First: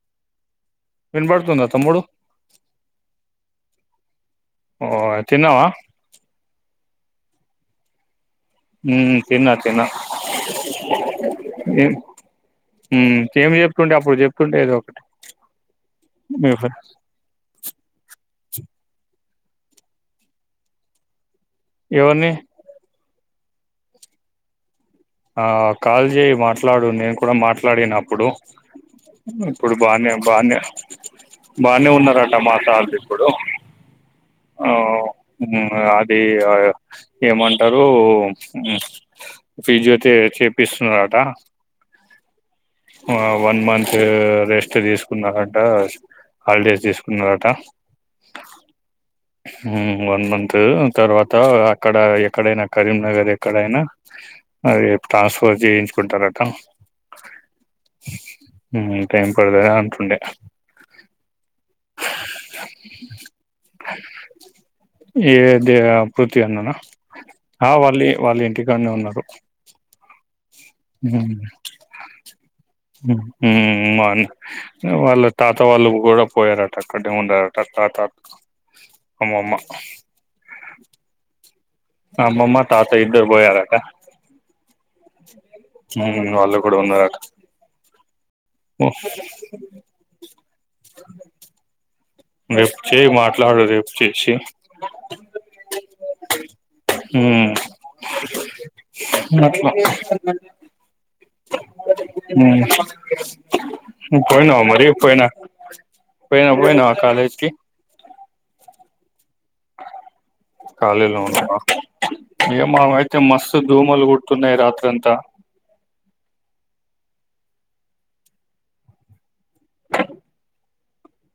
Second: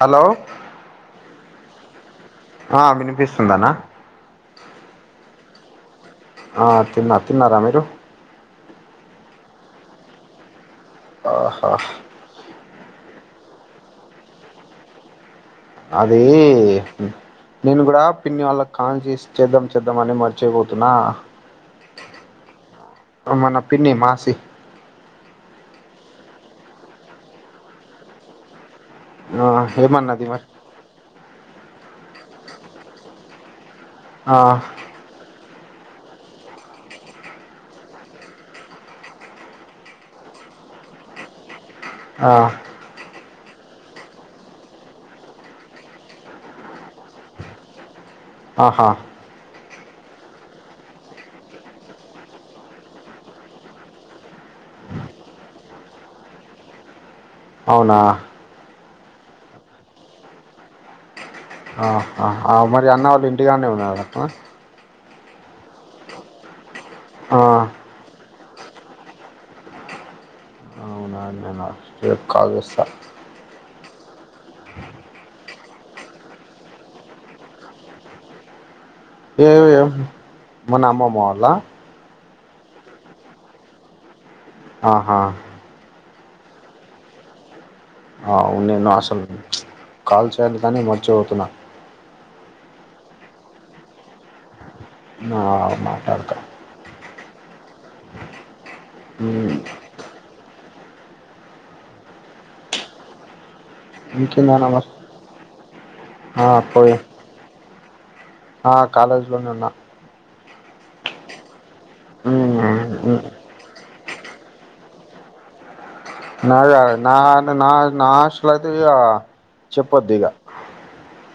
Hello నేన్ బాడుతుంద త మోడు ఆ వినిపిస్తుందనా తిన ఆ తిన్న తిన్నారా మీరు హ తిన్న తిన్న ఆా ఏం చెప్తుంటే అప్పుడు చెప్తుంటే ఏదో ఒకటి అదే మీ ఫ్రె నేను కూడా పిన్ని వాళ్ళ కాల్ చేసి చేద్దాం చేద్దాం అని మర్చియిపోతున్నా ఎవని అమన పిన్నీ మాసి ఆ కాల్ చేయి మాట్లాడు నేను కూడా మాట్లాడిన అప్పుడు ఆ ఇప్పుడు బానే ఏమన్నది మరి బానే బాగానే ఉన్నారట మా సార్లు ఇప్పుడు ఆ అది ఏమంటారు ఫిజిో చేపిస్తున్నట ఆ వన్ మంత్ రెస్ట్ తీసుకున్నారట హాలిడేస్ తీసుకున్నారట ఆహా వన్ మంత్ తర్వాత అక్కడ ఎక్కడైనా కరీంనగర్ ఎక్కడైనా అరేప్ ట్రాన్స్ఫర్ చేయించుకుంటారట అవునా హ్మ్ టైం పడుతదే అంటుండే ఆ ఆ మరి అన్నవాళ్ళు ఇంటిగానే ఉన్నారు అంటనా ఎందే పృతి అన్నానా ఆ వాళ్ళీ వాళ్ళు ఇం టి కానే ఉన్నారు అవునా హ్మ్ నేను రేపు కాల్ చేస్తా ఉమ్మాని వాళ్ళ తాత వాళ్ళు కూడా పోయారట అక్కడే ఉండారట తాత అమ్మమ్మ ఏమీ మన అమ్మమ్మ వాళ్ళ అమ్మమ్మ తాతయ్య ఇద్దరు పోయారట ఆహా ఇంగ వాళ్ళు కూడా ఉన్నారు అట ఆ ఉన్నింనా అసలు కాల్ చేయాలి కానీ మార్చేపోవుతున్నా రేపు చెయ్ మాట్లాడు రేపు చేసి నా మాట్లాడుత హ్మ్ మ్మ్. అట్ల హ్మ్ పోయినావా మరి పోయినా ఆ పోయినా పోయినావా పోయి కాలేజ్ కి ఆ కాలేజ్ లోనే ఉన్నా కాలేజ్ లో నే ఉన్నావా ఏం మామ అయితే మ్మ్. మస్త్ ధూమ్ మ్మలు గుడుతున్నాయి రాత్రంతా నాది గా నా నా నా హాస్టల్ అయితే ఇగ చెప్పొద్దు ఇగ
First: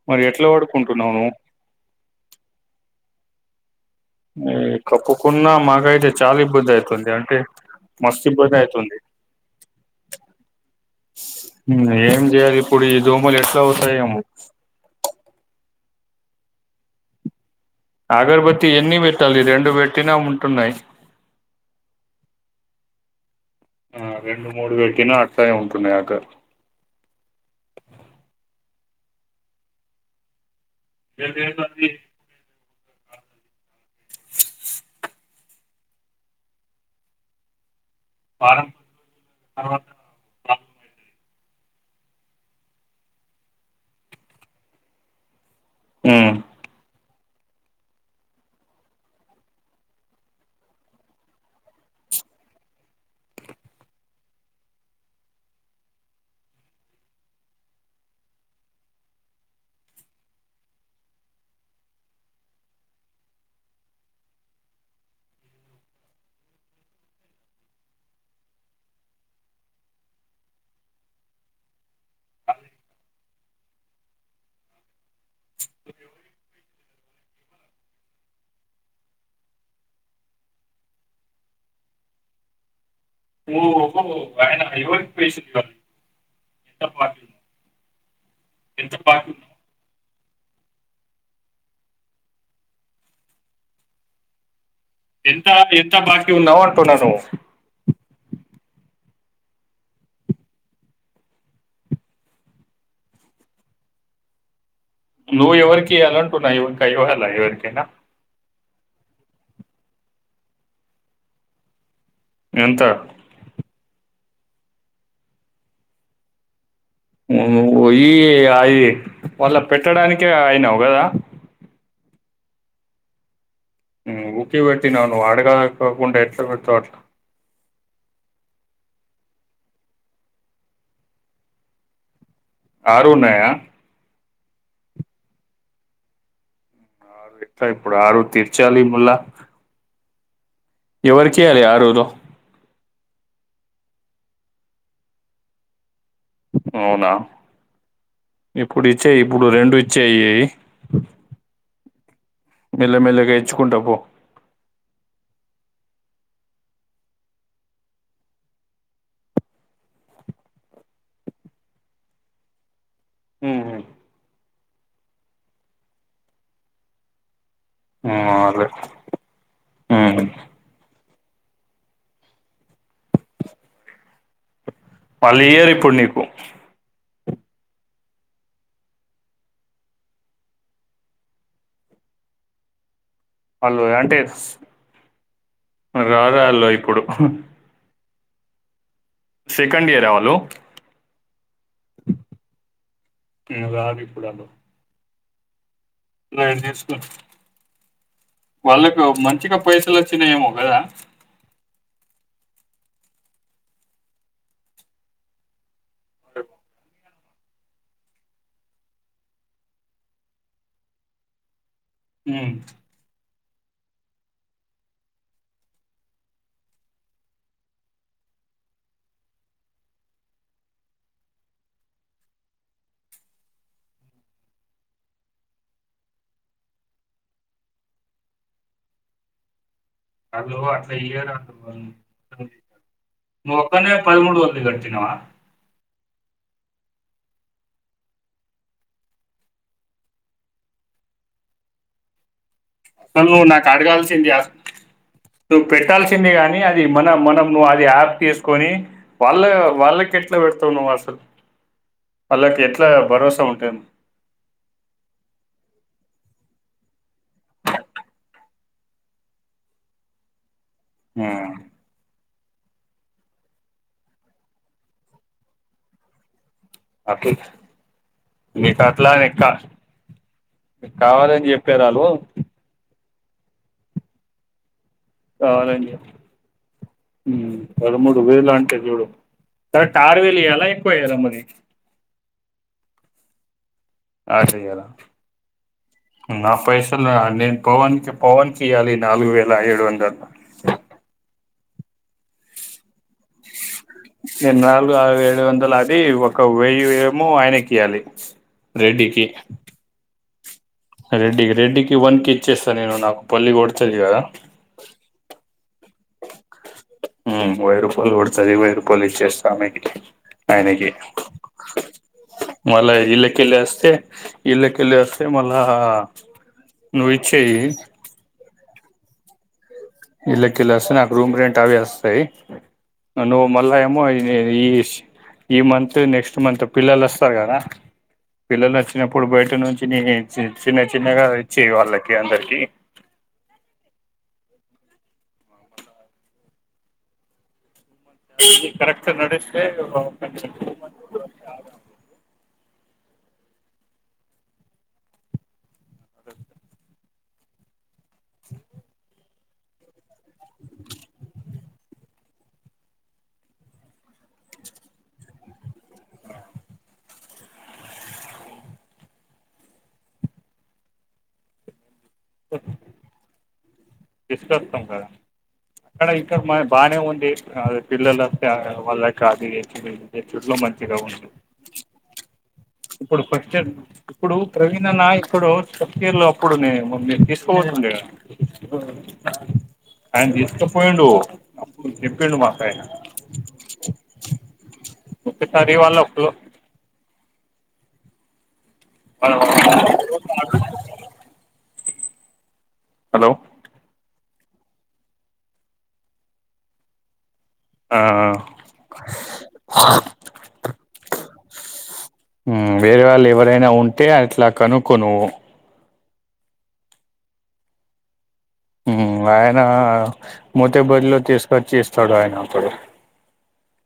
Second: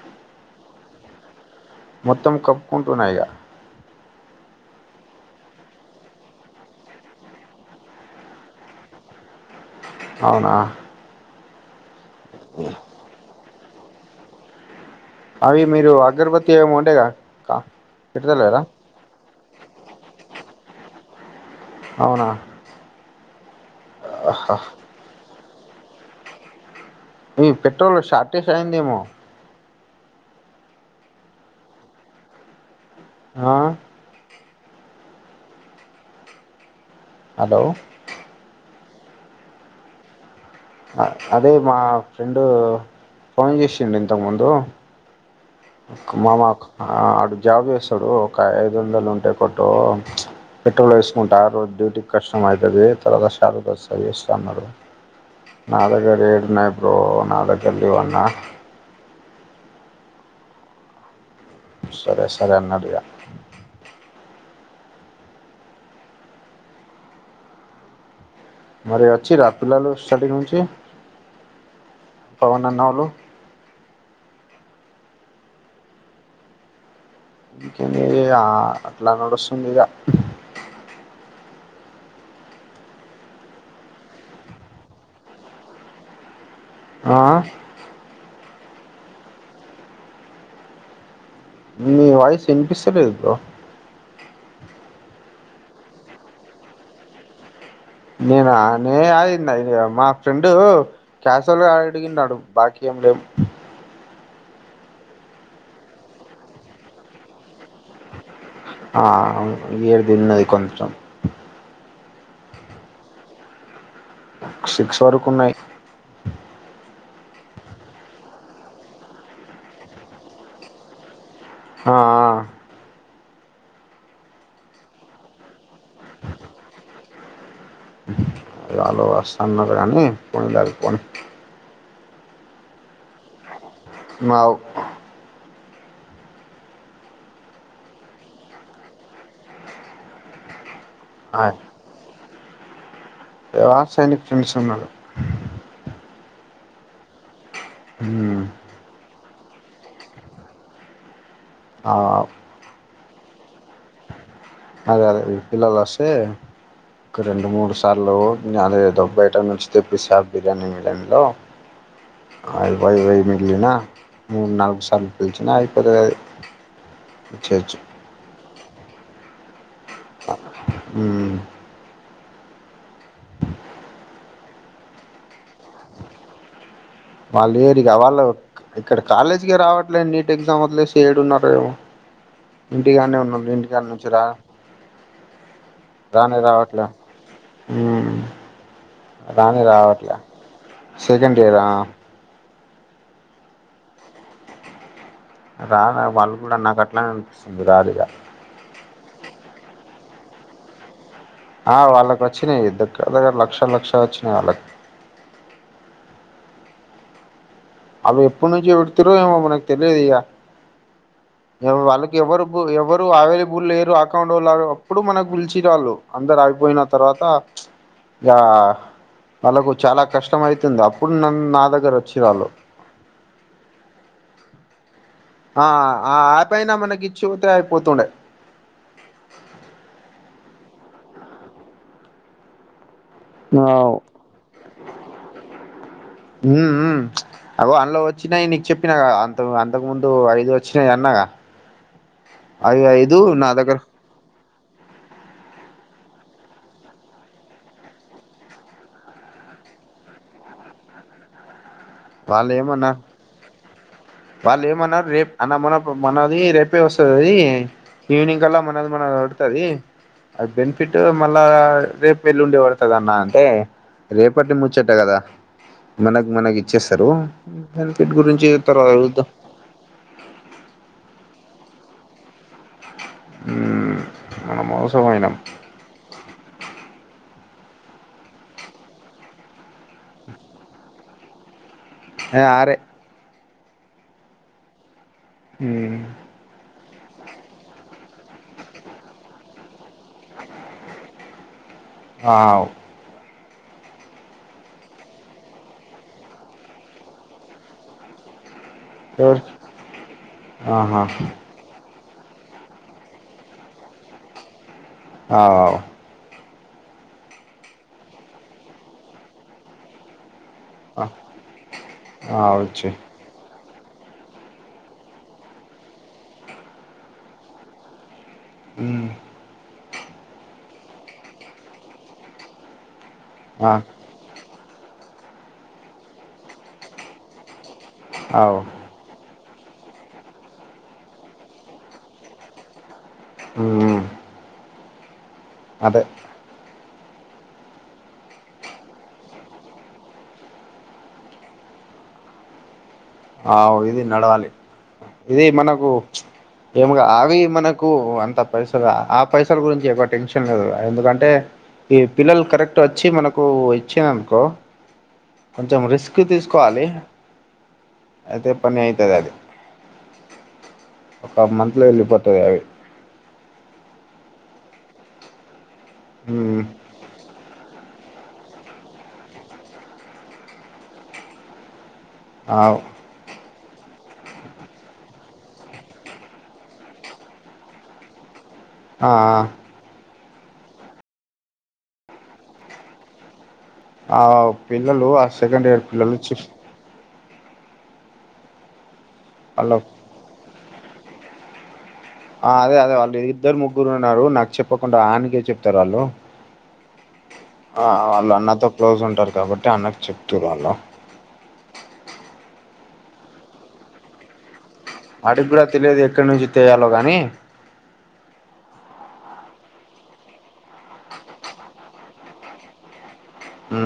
మరి ఎట్లా పడుకుంటున్నావు నువ్వు మొత్తం కప్పుకుంటూన్నా ఇగ ఈ కప్పుకున్నా మాకైతే చాలా ఇబ్బంది అయితుంది అంటే మస్తు ఇబ్బంది అయితుంది అవునా హ్మ్ ఏం చెయాలి ఇప్పుడు ఈ దోమలు ఎట్లా పోతయేమో అవి మీరు అగర్బతి ఏమో ఉంటాయ్ గా కా పెడతలేరా అగర్భతి ఎన్ని పెట్టాలి రెండు పెట్టినా ఉంటున్నాయి అవునా ఆ రెండు మూడు పెట్టినా అట్ల నే ఉంటున్నాయి ఓకే ఈ పెట్రోల్ షార్టేష్ అయిందేమో ఏంది ఏంది అంది ఆ హలో వారం [unintelligible] అదే మా ఫ్రెండు ఫోన్ చేసిండు ఇంతకు ముందు మామక్ అడు జాబ్ చేస్తాడు ఒక ఐదు వందలు ఉంటే కొట్టు పెట్రోల్ వేసుకుంటా రోజు డ్యూటీ కష్టం అయితది తర్వాత [unintelligible] వస్తంది ఇస్తా అన్నాడు నా దెగ్గర ఏడ ఉన్నాయ్ బ్రో నా దెగ్గర లేవు అన్నా సరే సరే అన్నడు ఇగ మరి వచ్చిరా పిల్లలు స్టడీ నుంచి పవన్ అన్నోళ్లు ఇంకేం ఇగ అట్లా నడుస్తుంది ఇగ ఓహో ఆ ఎంత పాకుంది మీ వయిస్ ఇనిపిస్తలేదు బ్రో ఎంత ఎంత బాకీ ఉన్నావ్ అంటున్నాను నేనా నేను గాదు [inaudible] మా ఫ్రెండు కాసేల్గా అడిగిండాడు బాకీ వుండద్ నువ్వు ఎవరికి ఈయాలంటూన్నా ఇవకా ఇవ్వాల్న ఎవరికైన ఆ ఏడున్నై కొంచెం ఎంత సిక్స్ వరకున్నాయి నువ్ బోయి ఇగ అయి వల్ల పెట్టడానికే అయినావు కదా హా ఆ నూ ఊకే బెట్టిన నువ్ అడగకోకుంటే ఎట్లా పెడటావ్ అట్లా ఆల్ ఆల్ వస్తాంన్నారు గాని పోన్లే పోని ఆరు ఉన్నాయా నాకూ ఆరు ఎట్లా ఇప్పుడు ఆరు తిర్చాలీ ముల్లా ఎవరికియాలే ఆడూర్లో లాస్ట్ ఆయనకి ఫ్రెండ్స్ ఉన్నారు అవునా ఉమ్ ఇప్పుడు ఇచ్చే ఇప్పుడు రెండు ఇచ్చేయి ఆ మెల్ల మెల్ల గా ఇచ్చుకుంటా పో అదే అదే పిల్ల లొస్తే ఒక రెండు మూడు సార్లు నదేదో బయట నుంచి తెప్పిస్థా బిర్యానీ మిలన్లో ఆయిల్ వైవై ఉమ్, మిగిలిన మూడ్ నాలుగు సార్లు పిలిచినా అయిపోతదది వచ్చేచ్చు హు మారే ఊ పల్లీయర్ ఇప్పుడు నీకు మళ్ళెఏరి కావాల వర్క్ ఇక్కడ కాలేజీకె రావట్లే నీట్ ఎగ్జామ్ వదిలేసి ఏడు ఉన్నరో ఏమో ఇంటిగాడ్నే ఉన్ ముందు వాళ్ళు ఇంటికాడ్ నుంచి అంటే రా రారు రానే ఆళ్ళు రావట్ల ఇప్పుడు హ్మ్ రానే సెకండ్ ఇయరా రావట్ల వాళ్ళు సెకండ్ ఇయరా నువ్ రావిప్పుడాళ్లు రాలే వాళ్ళు కూడా నాకు మైనేస్కో అట్లానే అనిపిస్తుంది రారిగా వాళ్ళకు మంచిగా పైస్ స లోచినయేమో గదా ఆ వాళ్ళకి వచ్చినాయి దగ్గర దగ్గర లక్ష లక్ష వచ్చినాయి వాళ్ళకి అ అల్లు ఎప్పుడు నుంచి ఏడుతురో ఏమో మనకు తెలీదిగా ఎవ్ వాళ్ళకి ఉమ్, ఎవరుకు ఎవరు అవైల వూల్లేరు అకౌంట్ వోళ్ల అప్పుడు మనక్ పిలిచిరాల్లు అందరు అయిపోయిన తర్వాత ఇగా తనకు చాలా కష్టం అయితుంది అప్పుడు నన్ నా దగ్గరోచ్చి రాళ్ళు ఆ ఆ ఆ పైన మనకి ఇచ్చిపోతే అయిపోతుండే ఆల్లూ అట్లా ఇయరు ఆల్లూ [inaudible] నువ్ ఒక్కన్వే పదమూడు వందల్ కట్టినవా వు వు అగో అందులో వచ్చినాయి నీకు చెప్పినాక అంత అంతకు ముందు ఐదు వచ్చినాయి అన్నాగా ఐ ఐదు అసలు నా దగ్గర నువ్ పెట్టాల్సిందే గాని అది మన మనం నువ్వు అది యాప్ తీసుకొని వాళ్ళ వాళ్ళకెట్ ఎట్ల పెడుతవ్ నువ్ అసలు వాళ్ళకి వాల్లేమన్న ఎట్లా భరోసా ఉంటుంది వాళ్ళేమన్నార్ రేప్ అన్న మనకు మన ది రేపే వస్సది అది ఈవినింగ్ కల్లా మనది మనదివడుతది అది బెని ఫిట్ మళ్ళా ఉమ్, రేపు వెళ్లుండి పడుతదన్నా అంటే రేపటి ముచ్చట కదా మనకు మనకి చ్చేస్తారు అట్లా బెనిఫిట్ గురించి నీకు తర్వాత అట్లా చూద్దాం అని కా- కెరాలో ఉమ్ మనం అవస్ అవునండి హ్మ్ పదమూడు వేలు అంటే చూడు సరే ఆరువేలు ఇయ్యాల ఎక్కువియ్యాల మరి ఏ ఆరే ఆ చెయ్యాలా ఉమ్ నా పైసల నేను పవన్కి పవన్ కియ్యాలి నాలుగు వేల ఏడు వందలు ఆవ్ నేను నాలుగు ఆరు ఏడు వందలు అది ఒక వెయ్యి ఏమో ఆయనకియ్యాలి రెడ్డికి ఎవరు ఆహా రెడ్డికి రెడ్డికి వన్ కే ఇచ్చేస్తా నేను నాకు పల్లి కోడుతద్ కదా ఆ ఔ హుమ్ వెయ్ రూపాయలు పడతది వేయ్ రూపాయలు ఇచేస్త ఇంటికీ ఆయనకి ఆ మళ్ళ ఆవచ్చు ఇల్లకెల్లోస్ ఇళ్లకెల్లోస్తే మల్లా నువ్వు ఇచ్చేయ్ హుమ్ ఇళ్ళకెల్లోస్తే నాకు రూమ్ రెంట్ అవి వస్తాయి నువ్వు ఆ మళ్ళ ఏమో ఇదేది ఈ మంత్ నెక్స్ట్ మంత్ పిల్లలు వస్తారు కదా అవు పిల్లలు వచ్చినప్పుడు బయట ఇంటి నుంచి నే చిన్న చిన్నగా వచ్చి వాళ్ళకి అందరికి హుమ్ అదే అన్ని కరెక్ట్ నడిస్తే బాగుంటుంది ఆవ్ ఇది నడవాలి ఇది మనకు ఏమ్ అవి మనకు కు అంత పైసలు ఆ పైసల గురించి ఎక్కువ టెన్షన్ లేదు ఎందుకంటే ఈ పిల్లలు కరెక్ట్ వచ్చి మనకు ఇచ్చింరనుకో కొంచెం రిస్క్ తీసుకోవాలి అదే పని అయితది అది ఒక మంత్ లో ఎళ్ళిపోత్ తో గవి చెప్తాం కదా అక్కడ ఇంకా ఉమ్ బానే ఉంది అది పిల్లల వాల్ల కాపీ తెచుడ్ ఇది తెచ్చుడ్ లో మంచిగా ఉంది ఆవ్ ఇప్పుడు ఫస్ట్ ఇప్పుడు ప్రవీణ్ అన్న ఇక్కడ చప్గిర్ లో అప్పుడు నే తీసుకోపోయిండు కదా ఆ ఆ ఆయన తిస్కపోయిండు అప్పుడు చెప్పిండు మాకాయన ఆ పిల్లలు ఆ సెకండ్ ఇయర్ పిల్లలు వాళ్ళ చిస్ హలో వాళ్ళ ఆ అదే అదే వాళ్ళు ఇద్దరు ముగ్గురు ఉండారు నాకు చెప్పకుండా ఆయనికే చెప్తారు వాళ్ళు ఆ వాళ్ళు అన్నతో క్లోజ్ ఉంటారు కాబట్టి అన్నకి చెప్తుర్రు వాళ్ళు ఊ వేరే వాళ్ళు ఎవరైనా ఉంటే అట్లా కను వాడికి కూడా తెలియదు ఎక్కడి నుంచి తేయాలో గానీ ఊ ఆయన మోతేబరిలో తీసుకొచ్చి ఇస్తాడు ఆయన ఒకడు ఊ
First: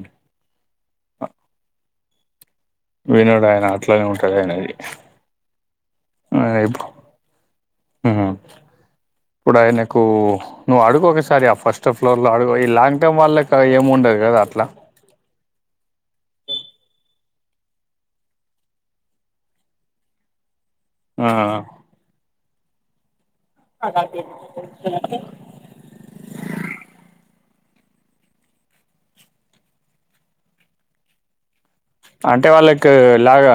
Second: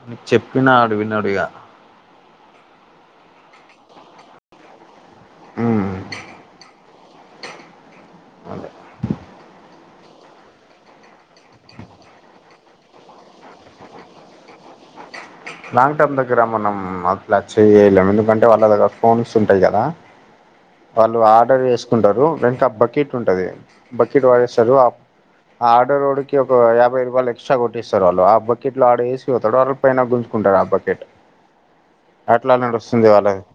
[inaudible] చెప్పినా అడు వినడు ఇగ వినడు ఆయన అట్లనే ఉంటాది ఆయనది ఊ అదే [unintelligible] ఇప్పుడు ఆయనకు నువ్వు అడుగ ఒకసారి ఆ ఫస్ట్ ఫ్లోర్ లో అడుగు ఈ లాంగ్ టైమ్ వాళ్ళకి ఏం ఉండదు కదా పట్లా లాంగ్ టర్మ్ దగ్గర మనం అట్లాచ్చ చేయలేము ఎందుకంటే వాళ్ళ దగ్గర ఫోన్స్ ఉంటాయి కదా వాళ్ళు ఆర్డర్ చేసుకుంటారు వెంక బకెట్ ఉంటుది బకెట్ వాడేస్తారు ఆర్డర్ వాడికి ఒక యాభై రూపాయలు ఎక్స్ట్రా కొ రిసర్వాు ఆ బకెట్ లో ఆడేసి పోతాడు అళ్ పైన గుంజుకుంటారు ఆ బకెట్ అంటే అట్లా వాళ్ళకి నడుస్తుంది వాళ్ళది లాగా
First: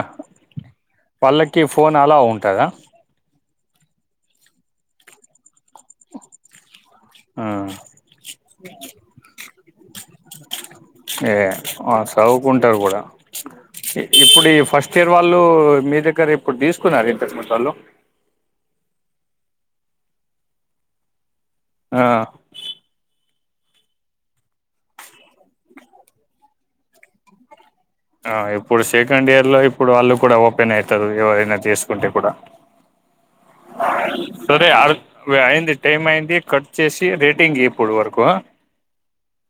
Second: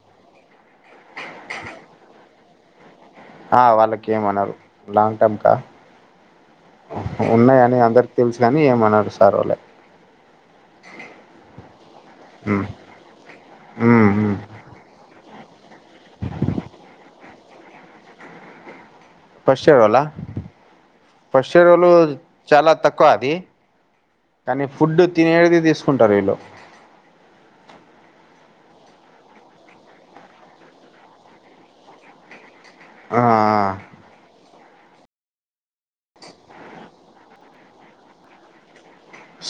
వాళ్ళకి ఫోన్ అలా ఉంటుందా ఆ వాళ్ళకి ఏమన్నారు లాంగ్ టమ్ కా ఉన్నాయ అని అందరికి తెలిసినని ఏమన్నారుడు సార్ వాళ్లే ఏ ఆ మ్మ్ చవుకుంటారు కూడా మ్మ్ ఇప్పుడు ఈ ఫస్ట్ ఇయర్ వాళ్ళ మీ దగ్గర ఇప్పుడు తీసుకున్నారు ఇంతక వాళ్ళు ఆ [unintelligible] చాలా తక్కువ అది కానీ ఫుడ్డు తినేది తీసుకుంటారు వీళ ఆ ఇప్పుడు సెకండ్ ఇయర్ లో ఇప్పుడు వాళ్ళు కూడా ఓపెన్ అవుతారు ఎవరైనా తీసుకుంటే కూడా ఆ సరే ఆ అయింది టైమ్ అయింది కట్ చేసి రేటింగ్ ఇప్పుడు వరకు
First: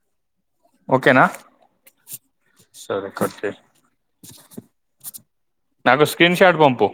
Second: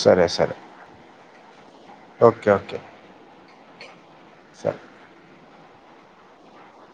సరే సరే ఓకేనా సరే కట్ చేయి సార్ నాకు స్క్రీన్ షాట్ పంపు